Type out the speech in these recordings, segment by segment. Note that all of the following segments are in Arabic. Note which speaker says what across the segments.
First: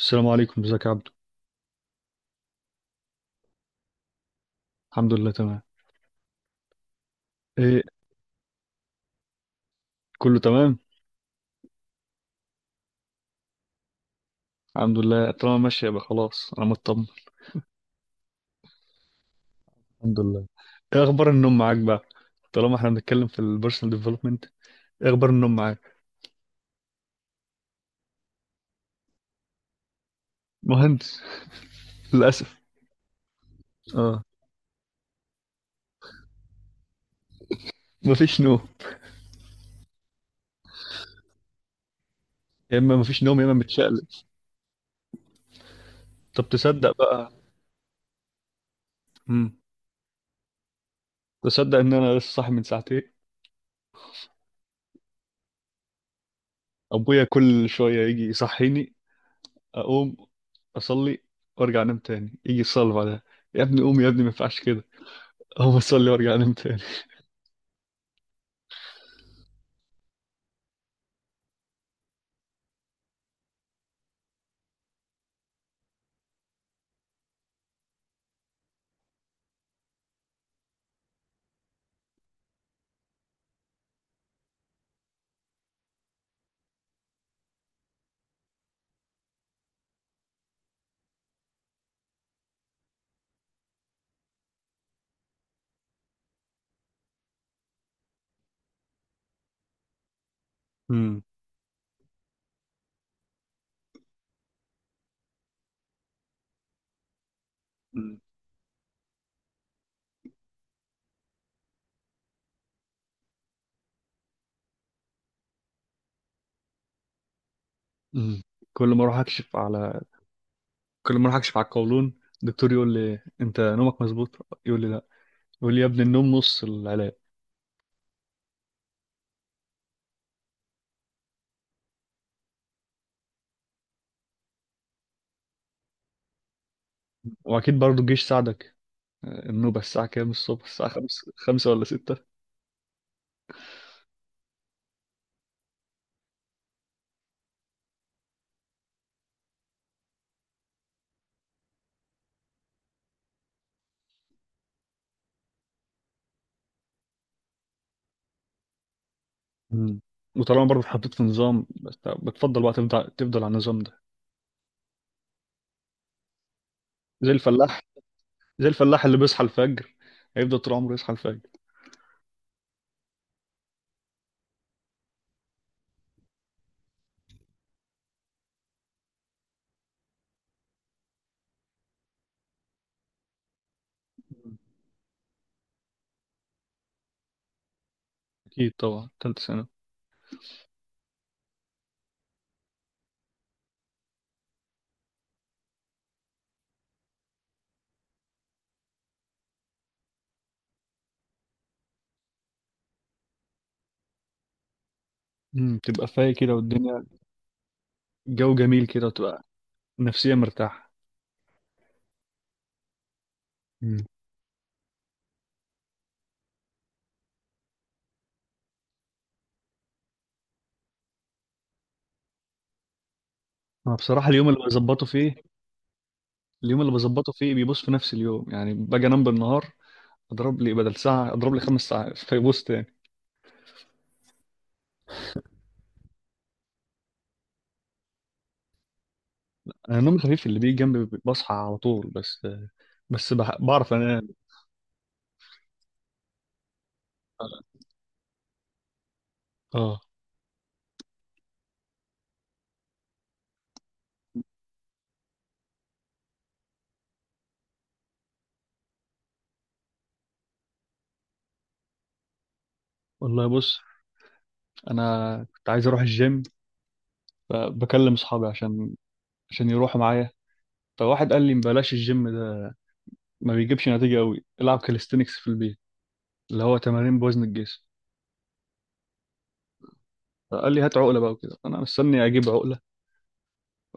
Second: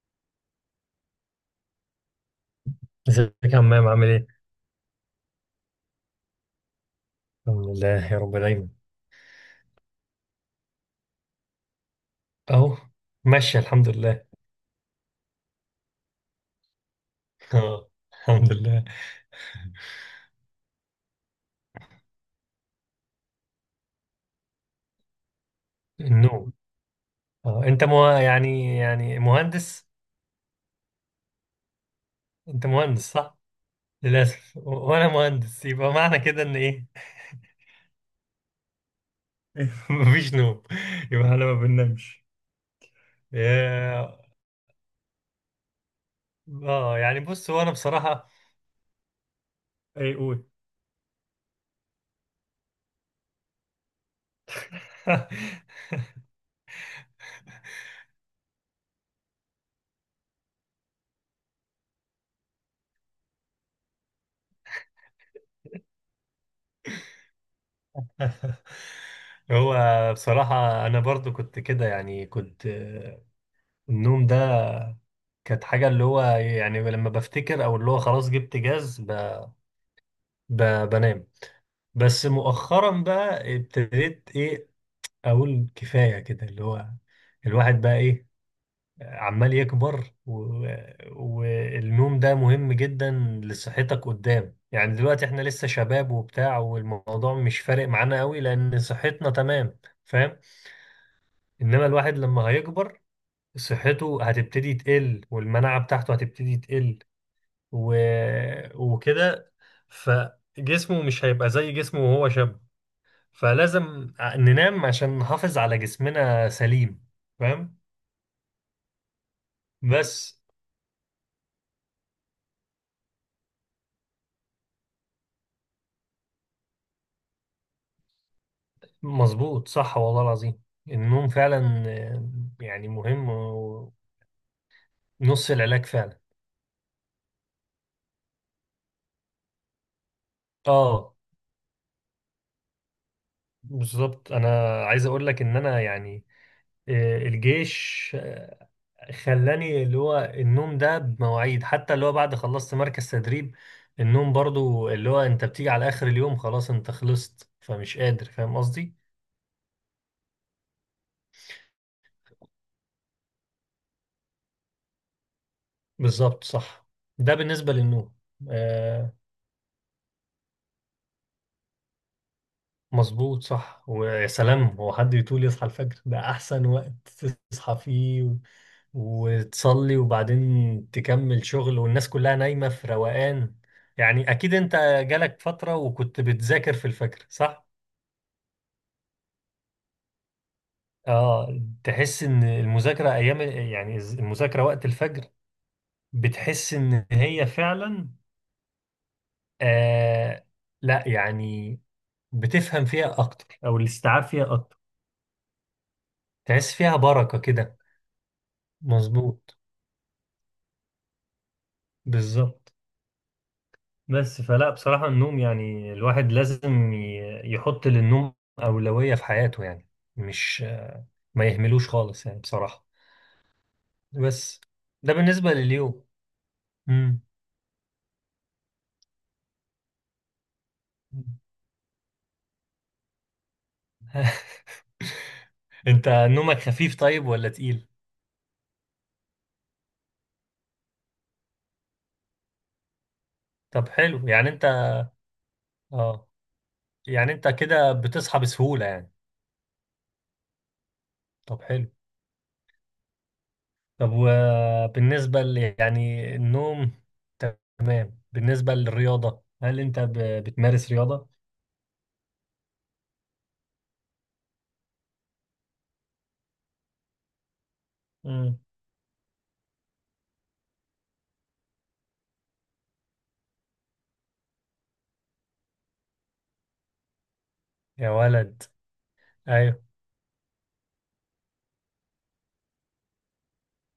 Speaker 1: السلام عليكم، ازيك يا عبدو؟
Speaker 2: ازيك يا عمام، عامل ايه؟
Speaker 1: الحمد لله تمام.
Speaker 2: الحمد
Speaker 1: ايه،
Speaker 2: لله يا رب دايما.
Speaker 1: كله تمام.
Speaker 2: اهو، ماشي الحمد لله.
Speaker 1: الحمد لله، طالما ماشي يبقى خلاص انا مطمن.
Speaker 2: اه، الحمد لله.
Speaker 1: الحمد لله. ايه اخبار النوم معاك بقى، طالما احنا بنتكلم في البيرسونال ديفلوبمنت؟ ايه اخبار النوم معاك؟
Speaker 2: النوم. اه، انت مو يعني مهندس.
Speaker 1: مهندس للاسف.
Speaker 2: انت مهندس صح؟
Speaker 1: اه،
Speaker 2: للاسف، و- وانا مهندس يبقى معنى كده ان ايه؟
Speaker 1: مفيش نوم.
Speaker 2: مفيش نوم. يبقى احنا ما بننامش.
Speaker 1: يا اما مفيش نوم يا اما متشقلب.
Speaker 2: يا-
Speaker 1: طب تصدق
Speaker 2: اه يعني
Speaker 1: بقى؟
Speaker 2: بص، هو انا بصراحة،
Speaker 1: امم
Speaker 2: ايه قول.
Speaker 1: تصدق ان انا لسه صاحي من ساعتين؟ ابويا كل شويه يجي يصحيني، اقوم اصلي وارجع انام، تاني يجي يصلي بعدها. يا ابني قوم يا ابني، ما ينفعش كده. اقوم اصلي وارجع انام
Speaker 2: هو بصراحة أنا برضو كنت كده يعني كنت النوم ده كانت حاجة اللي هو يعني لما بفتكر أو اللي هو خلاص جبت جاز ب... بنام. بس مؤخرا بقى ابتديت إيه، أقول كفاية كده، اللي هو الواحد بقى إيه، عمال يكبر والنوم ده مهم جدا لصحتك قدام. يعني دلوقتي إحنا لسه شباب وبتاع، والموضوع مش فارق معانا قوي لأن صحتنا تمام، فاهم.
Speaker 1: تاني.
Speaker 2: إنما الواحد لما هيكبر صحته هتبتدي تقل، والمناعة بتاعته هتبتدي تقل و...
Speaker 1: مم.
Speaker 2: وكده، فجسمه مش هيبقى زي جسمه وهو شاب. فلازم ننام عشان نحافظ على جسمنا سليم، فاهم.
Speaker 1: مم. كل ما اروح اكشف على
Speaker 2: بس
Speaker 1: كل ما اروح اكشف على القولون، الدكتور يقول لي انت نومك مظبوط. يقول لي لا، يقول لي يا ابني النوم نص العلاج.
Speaker 2: مظبوط صح والله العظيم، النوم فعلا يعني مهم، ونص العلاج فعلا.
Speaker 1: واكيد برضه الجيش ساعدك. النوبة الساعة كام الصبح؟ الساعة
Speaker 2: اه
Speaker 1: 5 ولا 6؟
Speaker 2: بالظبط، انا عايز اقول لك ان انا يعني الجيش خلاني اللي هو النوم ده بمواعيد، حتى اللي هو بعد خلصت مركز تدريب النوم برضو، اللي هو انت بتيجي على اخر اليوم خلاص انت خلصت، فمش قادر، فاهم قصدي.
Speaker 1: مم. وطالما برضه اتحطيت في نظام، بس بتفضل بقى تفضل تفضل على النظام ده.
Speaker 2: بالظبط صح،
Speaker 1: زي
Speaker 2: ده بالنسبة
Speaker 1: الفلاح
Speaker 2: للنوم.
Speaker 1: زي الفلاح
Speaker 2: آه.
Speaker 1: اللي بيصحى الفجر، هيفضل طول عمره يصحى الفجر.
Speaker 2: مظبوط صح. ويا سلام، هو حد يطول يصحى الفجر؟ ده احسن وقت تصحى فيه وتصلي وبعدين تكمل شغل، والناس كلها نايمة في روقان. يعني اكيد انت جالك فترة وكنت بتذاكر في الفجر صح.
Speaker 1: اكيد طبعا، تالتة سنة.
Speaker 2: اه، تحس ان المذاكره ايام، يعني المذاكره وقت الفجر، بتحس ان هي فعلا آه، لا يعني بتفهم فيها اكتر او الاستيعاب فيها اكتر.
Speaker 1: مم. تبقى فايق كده
Speaker 2: تحس فيها
Speaker 1: والدنيا
Speaker 2: بركه كده.
Speaker 1: جو جميل كده، وتبقى
Speaker 2: مظبوط،
Speaker 1: نفسيا مرتاح.
Speaker 2: بالظبط.
Speaker 1: مم.
Speaker 2: بس فلا بصراحه النوم، يعني الواحد لازم يحط للنوم اولويه في حياته، يعني مش ما يهملوش خالص يعني بصراحه.
Speaker 1: انا بصراحة اليوم
Speaker 2: بس
Speaker 1: اللي بظبطه
Speaker 2: ده
Speaker 1: فيه،
Speaker 2: بالنسبه لليوم. امم
Speaker 1: بيبص في نفس اليوم، يعني باجي انام بالنهار اضرب لي بدل ساعه، اضرب لي 5 ساعات، فيبص تاني.
Speaker 2: انت نومك خفيف طيب ولا تقيل؟
Speaker 1: انا النوم الخفيف اللي بيجي جنبي بصحى على طول، بس
Speaker 2: طب
Speaker 1: بعرف انام.
Speaker 2: حلو، يعني انت اه، يعني انت كده بتصحى بسهولة يعني.
Speaker 1: اه
Speaker 2: طب حلو. طب وبالنسبة يعني النوم تمام، بالنسبة للرياضة هل انت بتمارس رياضة؟
Speaker 1: والله، بص، انا كنت عايز اروح الجيم، فبكلم اصحابي
Speaker 2: مم.
Speaker 1: عشان يروحوا معايا. فواحد قال لي بلاش الجيم ده، ما بيجيبش نتيجه قوي، العب كاليستينكس في البيت، اللي هو تمارين بوزن الجسم.
Speaker 2: يا ولد، ايوه.
Speaker 1: فقال لي هات عقله بقى، وكده انا مستني اجيب عقله.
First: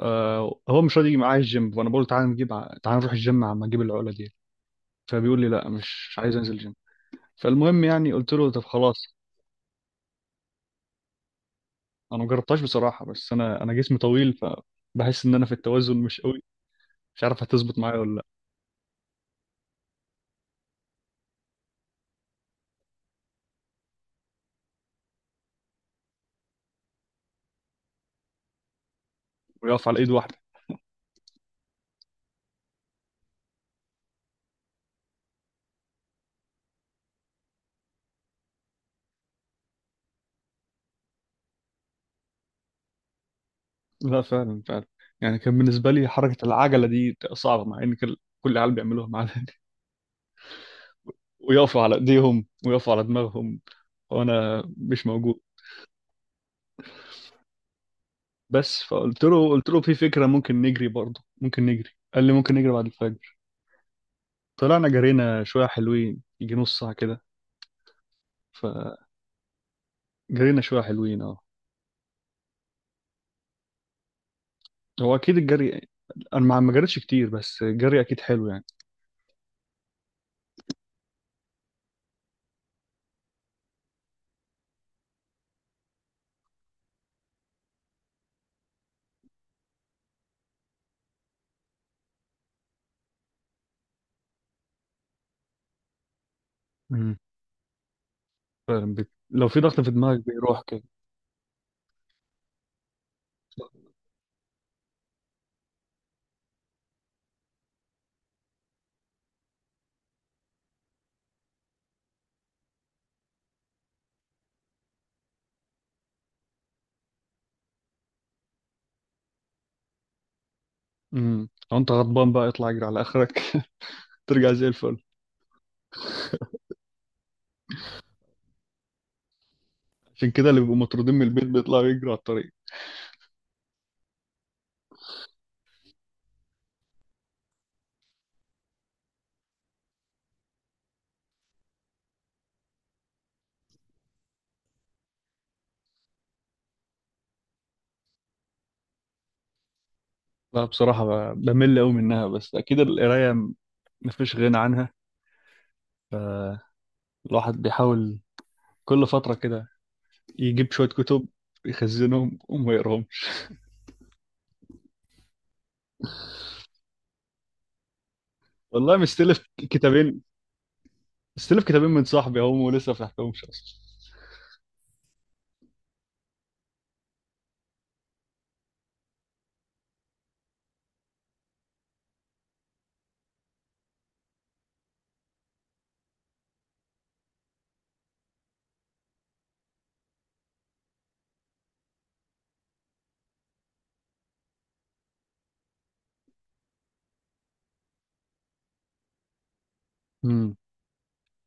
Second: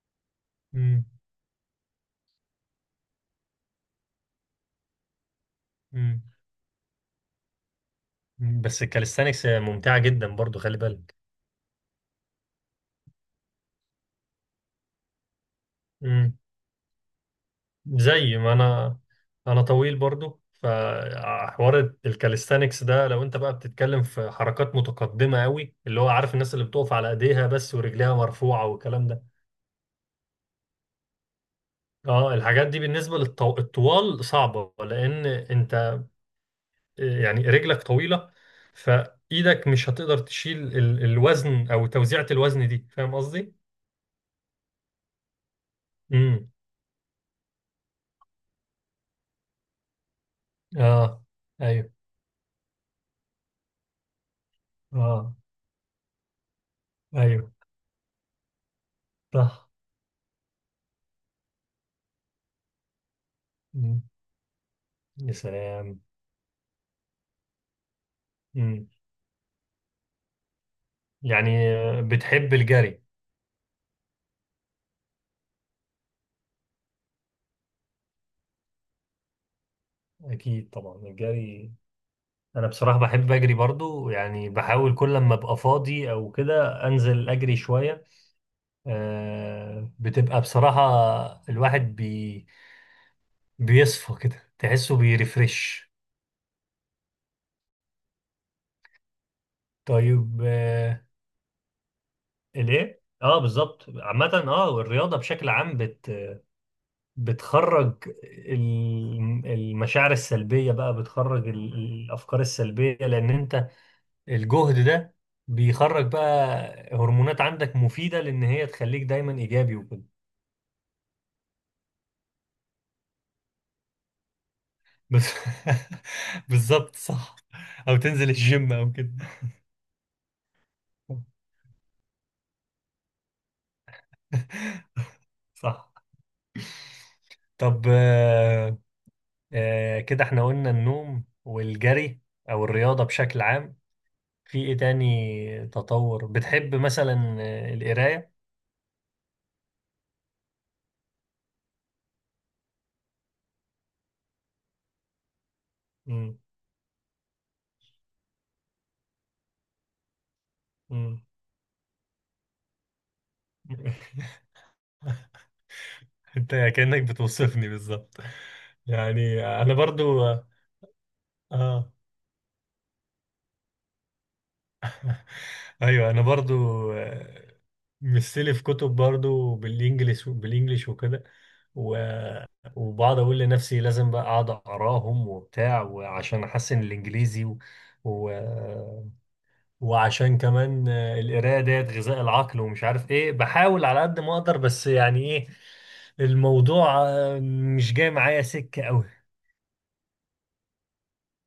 Speaker 1: آه، هو مش
Speaker 2: مم.
Speaker 1: راضي يجي معايا الجيم، فانا بقول تعالى تعالى نروح الجيم، عم اجيب العقله دي. فبيقول لي لا، مش
Speaker 2: مم.
Speaker 1: عايز انزل جيم. فالمهم يعني قلت له
Speaker 2: مم.
Speaker 1: طب
Speaker 2: بس
Speaker 1: خلاص.
Speaker 2: الكاليستانكس ممتعة جدا برضو، خلي بالك.
Speaker 1: انا ما جربتهاش بصراحه، بس انا جسمي طويل، فبحس ان انا في التوازن مش قوي، مش عارف هتظبط معايا ولا لا.
Speaker 2: زي ما انا، انا طويل برضو، فحوار الكاليستانكس ده لو انت بقى بتتكلم في حركات متقدمة قوي، اللي هو عارف الناس اللي بتقف على ايديها بس ورجليها مرفوعة والكلام ده.
Speaker 1: ويقف على ايد واحده.
Speaker 2: اه، الحاجات دي بالنسبة للطوال صعبة، لان انت يعني رجلك طويلة، فايدك مش هتقدر تشيل الوزن، او توزيعة الوزن دي، فاهم قصدي؟
Speaker 1: لا، فعلا فعلا. يعني كان بالنسبه لي حركه
Speaker 2: امم
Speaker 1: العجله دي صعبه، مع ان كل العيال بيعملوها معانا.
Speaker 2: اه،
Speaker 1: ويقفوا
Speaker 2: ايوه.
Speaker 1: على ايديهم ويقفوا على دماغهم، وانا مش
Speaker 2: اه،
Speaker 1: موجود.
Speaker 2: ايوه،
Speaker 1: بس فقلت له، قلت
Speaker 2: صح.
Speaker 1: له في فكره ممكن نجري، برضه ممكن نجري. قال لي ممكن نجري بعد الفجر.
Speaker 2: مم.
Speaker 1: طلعنا
Speaker 2: يا
Speaker 1: جرينا شويه
Speaker 2: سلام.
Speaker 1: حلوين، يجي نص ساعه كده. جرينا شوية حلوين، اه.
Speaker 2: يعني بتحب الجري؟
Speaker 1: هو أكيد الجري، أنا ما جريتش كتير، بس الجري أكيد حلو يعني.
Speaker 2: اكيد طبعا، الجري انا بصراحة بحب اجري برضو، يعني بحاول كل لما ابقى فاضي او كده انزل اجري شوية. بتبقى بصراحة الواحد بيصفى كده، تحسه بيرفرش.
Speaker 1: امم. فعلا، لو في ضغط في دماغك
Speaker 2: طيب
Speaker 1: بيروح كده.
Speaker 2: الايه، اه بالظبط عامة، اه الرياضة بشكل عام بتخرج المشاعر السلبية، بقى بتخرج الافكار السلبية، لان انت الجهد ده بيخرج بقى هرمونات عندك مفيدة، لأن هي تخليك دايما إيجابي وكده.
Speaker 1: امم، لو أنت غضبان بقى اطلع اجري على آخرك ترجع زي الفل.
Speaker 2: بس بالظبط صح. أو تنزل الجيم أو كده.
Speaker 1: عشان كده اللي بيبقوا مطرودين من البيت بيطلعوا يجروا على الطريق.
Speaker 2: صح. طب كده احنا قلنا النوم والجري، أو الرياضة بشكل عام. في إيه تاني تطور بتحب، مثلا القراية؟
Speaker 1: لا بصراحة، بمل أوي منها، بس أكيد القراية مفيش غنى عنها.
Speaker 2: مم.
Speaker 1: الواحد بيحاول كل فترة كده يجيب شوية
Speaker 2: مم.
Speaker 1: كتب يخزنهم وما يقراهمش.
Speaker 2: انت كأنك بتوصفني بالظبط.
Speaker 1: والله
Speaker 2: يعني انا برضو اه
Speaker 1: مستلف كتابين
Speaker 2: آه.
Speaker 1: من صاحبي هم، ولسه ما فتحتهمش أصلا.
Speaker 2: ايوه، انا برضو آه، مستلي في كتب برضو، بالانجليش وكده، و- وبقعد اقول لنفسي لازم بقى اقعد اقراهم وبتاع، وعشان احسن الانجليزي و... وعشان كمان القرايه ديت غذاء العقل ومش عارف ايه، بحاول على قد ما اقدر، بس يعني ايه، الموضوع مش جاي معايا سكه قوي.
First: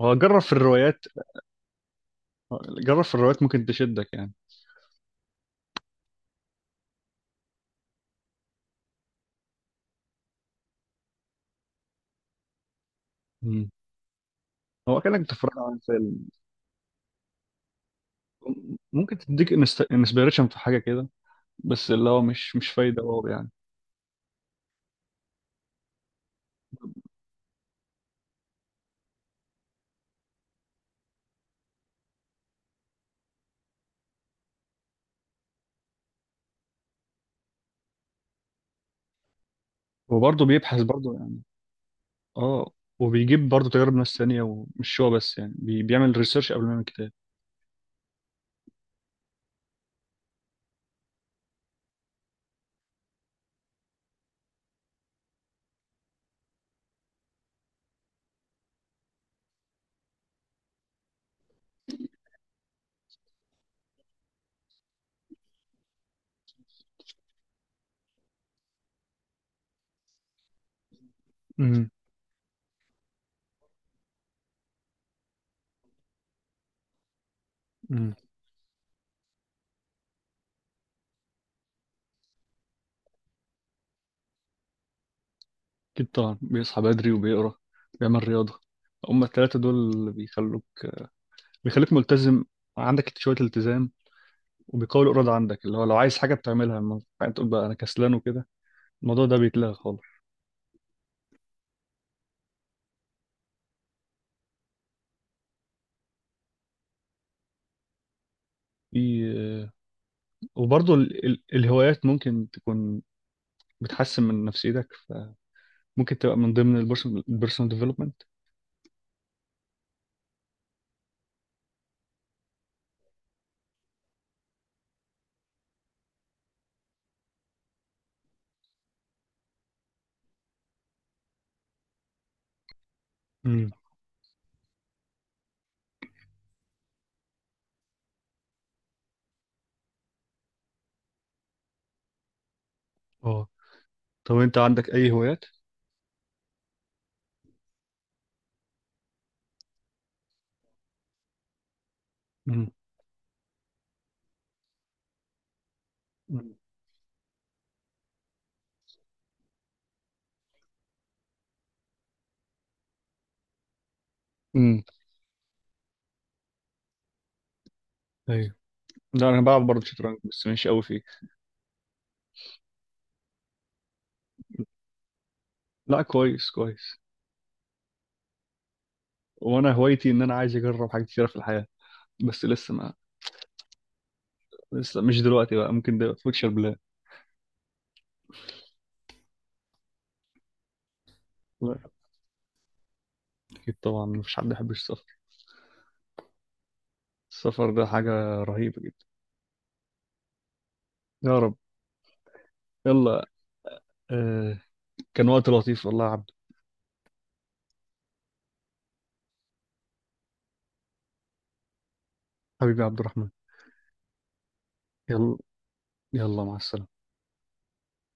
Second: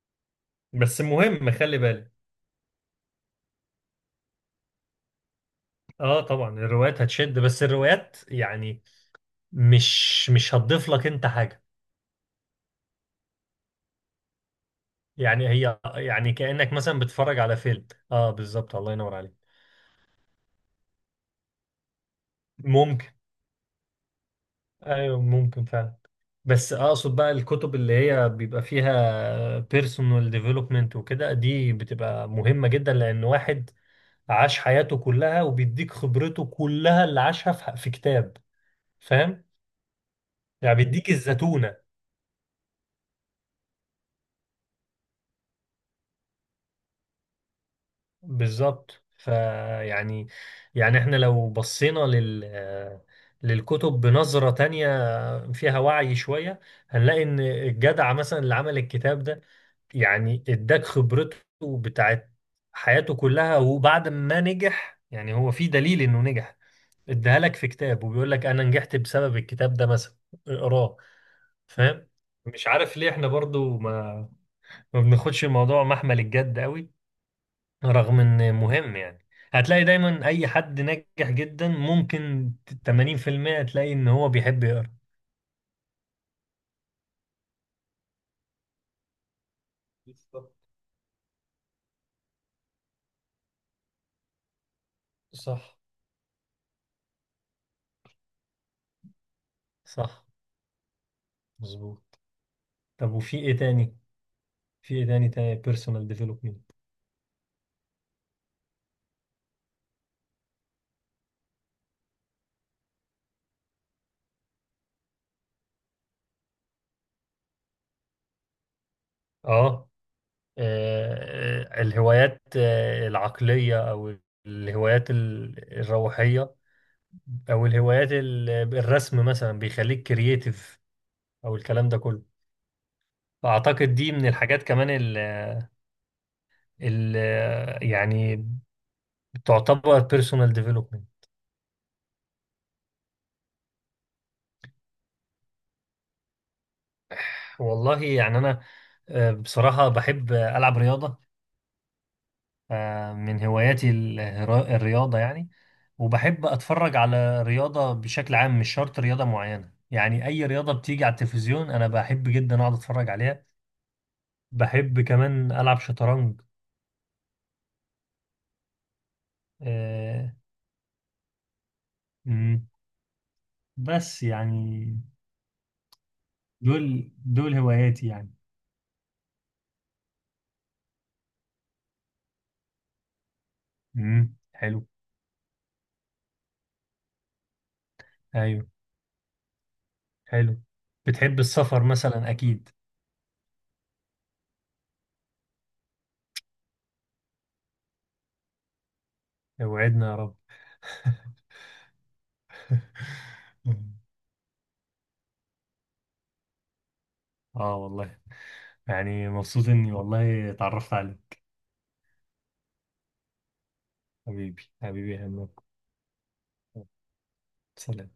Speaker 1: هو
Speaker 2: بس مهم خلي بالك.
Speaker 1: جرب في الروايات ممكن تشدك يعني.
Speaker 2: اه طبعا الروايات هتشد، بس الروايات يعني مش هتضيف لك انت حاجه.
Speaker 1: مم. هو كأنك
Speaker 2: يعني
Speaker 1: بتتفرج على
Speaker 2: هي
Speaker 1: فيلم.
Speaker 2: يعني كأنك مثلا بتتفرج على فيلم. اه بالظبط، الله ينور
Speaker 1: ممكن
Speaker 2: عليك.
Speaker 1: تديك انسبيريشن في حاجة كده، بس اللي هو مش فايدة
Speaker 2: ممكن،
Speaker 1: واو يعني.
Speaker 2: ايوه ممكن فعلا. بس اقصد بقى الكتب اللي هي بيبقى فيها بيرسونال ديفلوبمنت وكده دي بتبقى مهمة جدا، لان واحد عاش حياته كلها وبيديك خبرته كلها اللي عاشها في كتاب، فاهم.
Speaker 1: وبرضه
Speaker 2: يعني
Speaker 1: بيبحث
Speaker 2: بيديك
Speaker 1: برضه يعني.
Speaker 2: الزتونة.
Speaker 1: اه، وبيجيب برضه تجارب ناس تانية، ومش هو بس، يعني بيعمل ريسيرش قبل ما يعمل كتاب.
Speaker 2: بالظبط، فيعني يعني يعني احنا لو بصينا للكتب بنظرة تانية، فيها وعي شوية، هنلاقي إن الجدع مثلا اللي عمل الكتاب ده يعني اداك خبرته بتاعت حياته كلها، وبعد ما نجح، يعني هو في دليل إنه نجح، اداها لك في كتاب وبيقول لك أنا نجحت بسبب الكتاب ده مثلا، اقراه،
Speaker 1: امم.
Speaker 2: فاهم. مش عارف ليه احنا برضو ما بناخدش الموضوع محمل الجد قوي،
Speaker 1: امم
Speaker 2: رغم إن مهم يعني. هتلاقي دايما أي حد ناجح جدا، ممكن 80% تلاقي إن هو بيحب يقرأ.
Speaker 1: أكيد طبعا، بيصحى بدري وبيقرا، بيعمل رياضة. هما التلاتة دول اللي
Speaker 2: بالظبط
Speaker 1: بيخلوك، بيخليك ملتزم، عندك شوية التزام، وبيقوي الإرادة عندك. اللي
Speaker 2: صح.
Speaker 1: هو لو عايز حاجة بتعملها، ما ينفعش تقول بقى أنا كسلان وكده. الموضوع ده بيتلغى خالص.
Speaker 2: صح، مظبوط. طب وفي ايه تاني، في ايه تاني بيرسونال ديفلوبمنت.
Speaker 1: في وبرضه الهوايات ممكن تكون بتحسن من نفسيتك، فممكن تبقى من ضمن البيرسونال ديفلوبمنت.
Speaker 2: اه الهوايات العقلية، او الهوايات الروحية، او الهوايات الرسم مثلا بيخليك كرييتيف، او الكلام ده كله،
Speaker 1: امم.
Speaker 2: فاعتقد دي من الحاجات كمان ال ال يعني تعتبر بيرسونال ديفلوبمنت.
Speaker 1: اه. طب انت عندك اي هوايات؟
Speaker 2: والله يعني انا بصراحة بحب العب رياضة،
Speaker 1: امم.
Speaker 2: من هواياتي الرياضة يعني، وبحب أتفرج على رياضة بشكل عام، مش شرط رياضة معينة، يعني أي رياضة بتيجي على التلفزيون أنا بحب جدا أقعد أتفرج عليها.
Speaker 1: امم
Speaker 2: بحب كمان ألعب شطرنج.
Speaker 1: ايوه. لا، انا بلعب برضه شطرنج
Speaker 2: آه،
Speaker 1: بس مش قوي فيه.
Speaker 2: مم. بس يعني
Speaker 1: لا، كويس كويس.
Speaker 2: دول هواياتي يعني.
Speaker 1: وانا هوايتي ان انا عايز اجرب حاجات كتيره في الحياه، بس لسه ما
Speaker 2: مم. حلو.
Speaker 1: لسه مش دلوقتي بقى، ممكن ده فيوتشر بلان.
Speaker 2: أيوه، حلو. بتحب
Speaker 1: لا،
Speaker 2: السفر مثلا أكيد.
Speaker 1: اكيد طبعا مفيش حد يحب السفر. السفر ده حاجه رهيبه جدا.
Speaker 2: وعدنا يا رب.
Speaker 1: يا رب. يلا. آه، كان وقت لطيف والله يا عبد.
Speaker 2: آه والله، يعني مبسوط إني والله اتعرفت عليك.
Speaker 1: حبيبي عبد الرحمن.
Speaker 2: حبيبي، حبيبي يا
Speaker 1: يلا.
Speaker 2: همام.
Speaker 1: يلا، مع السلامة.
Speaker 2: سلام.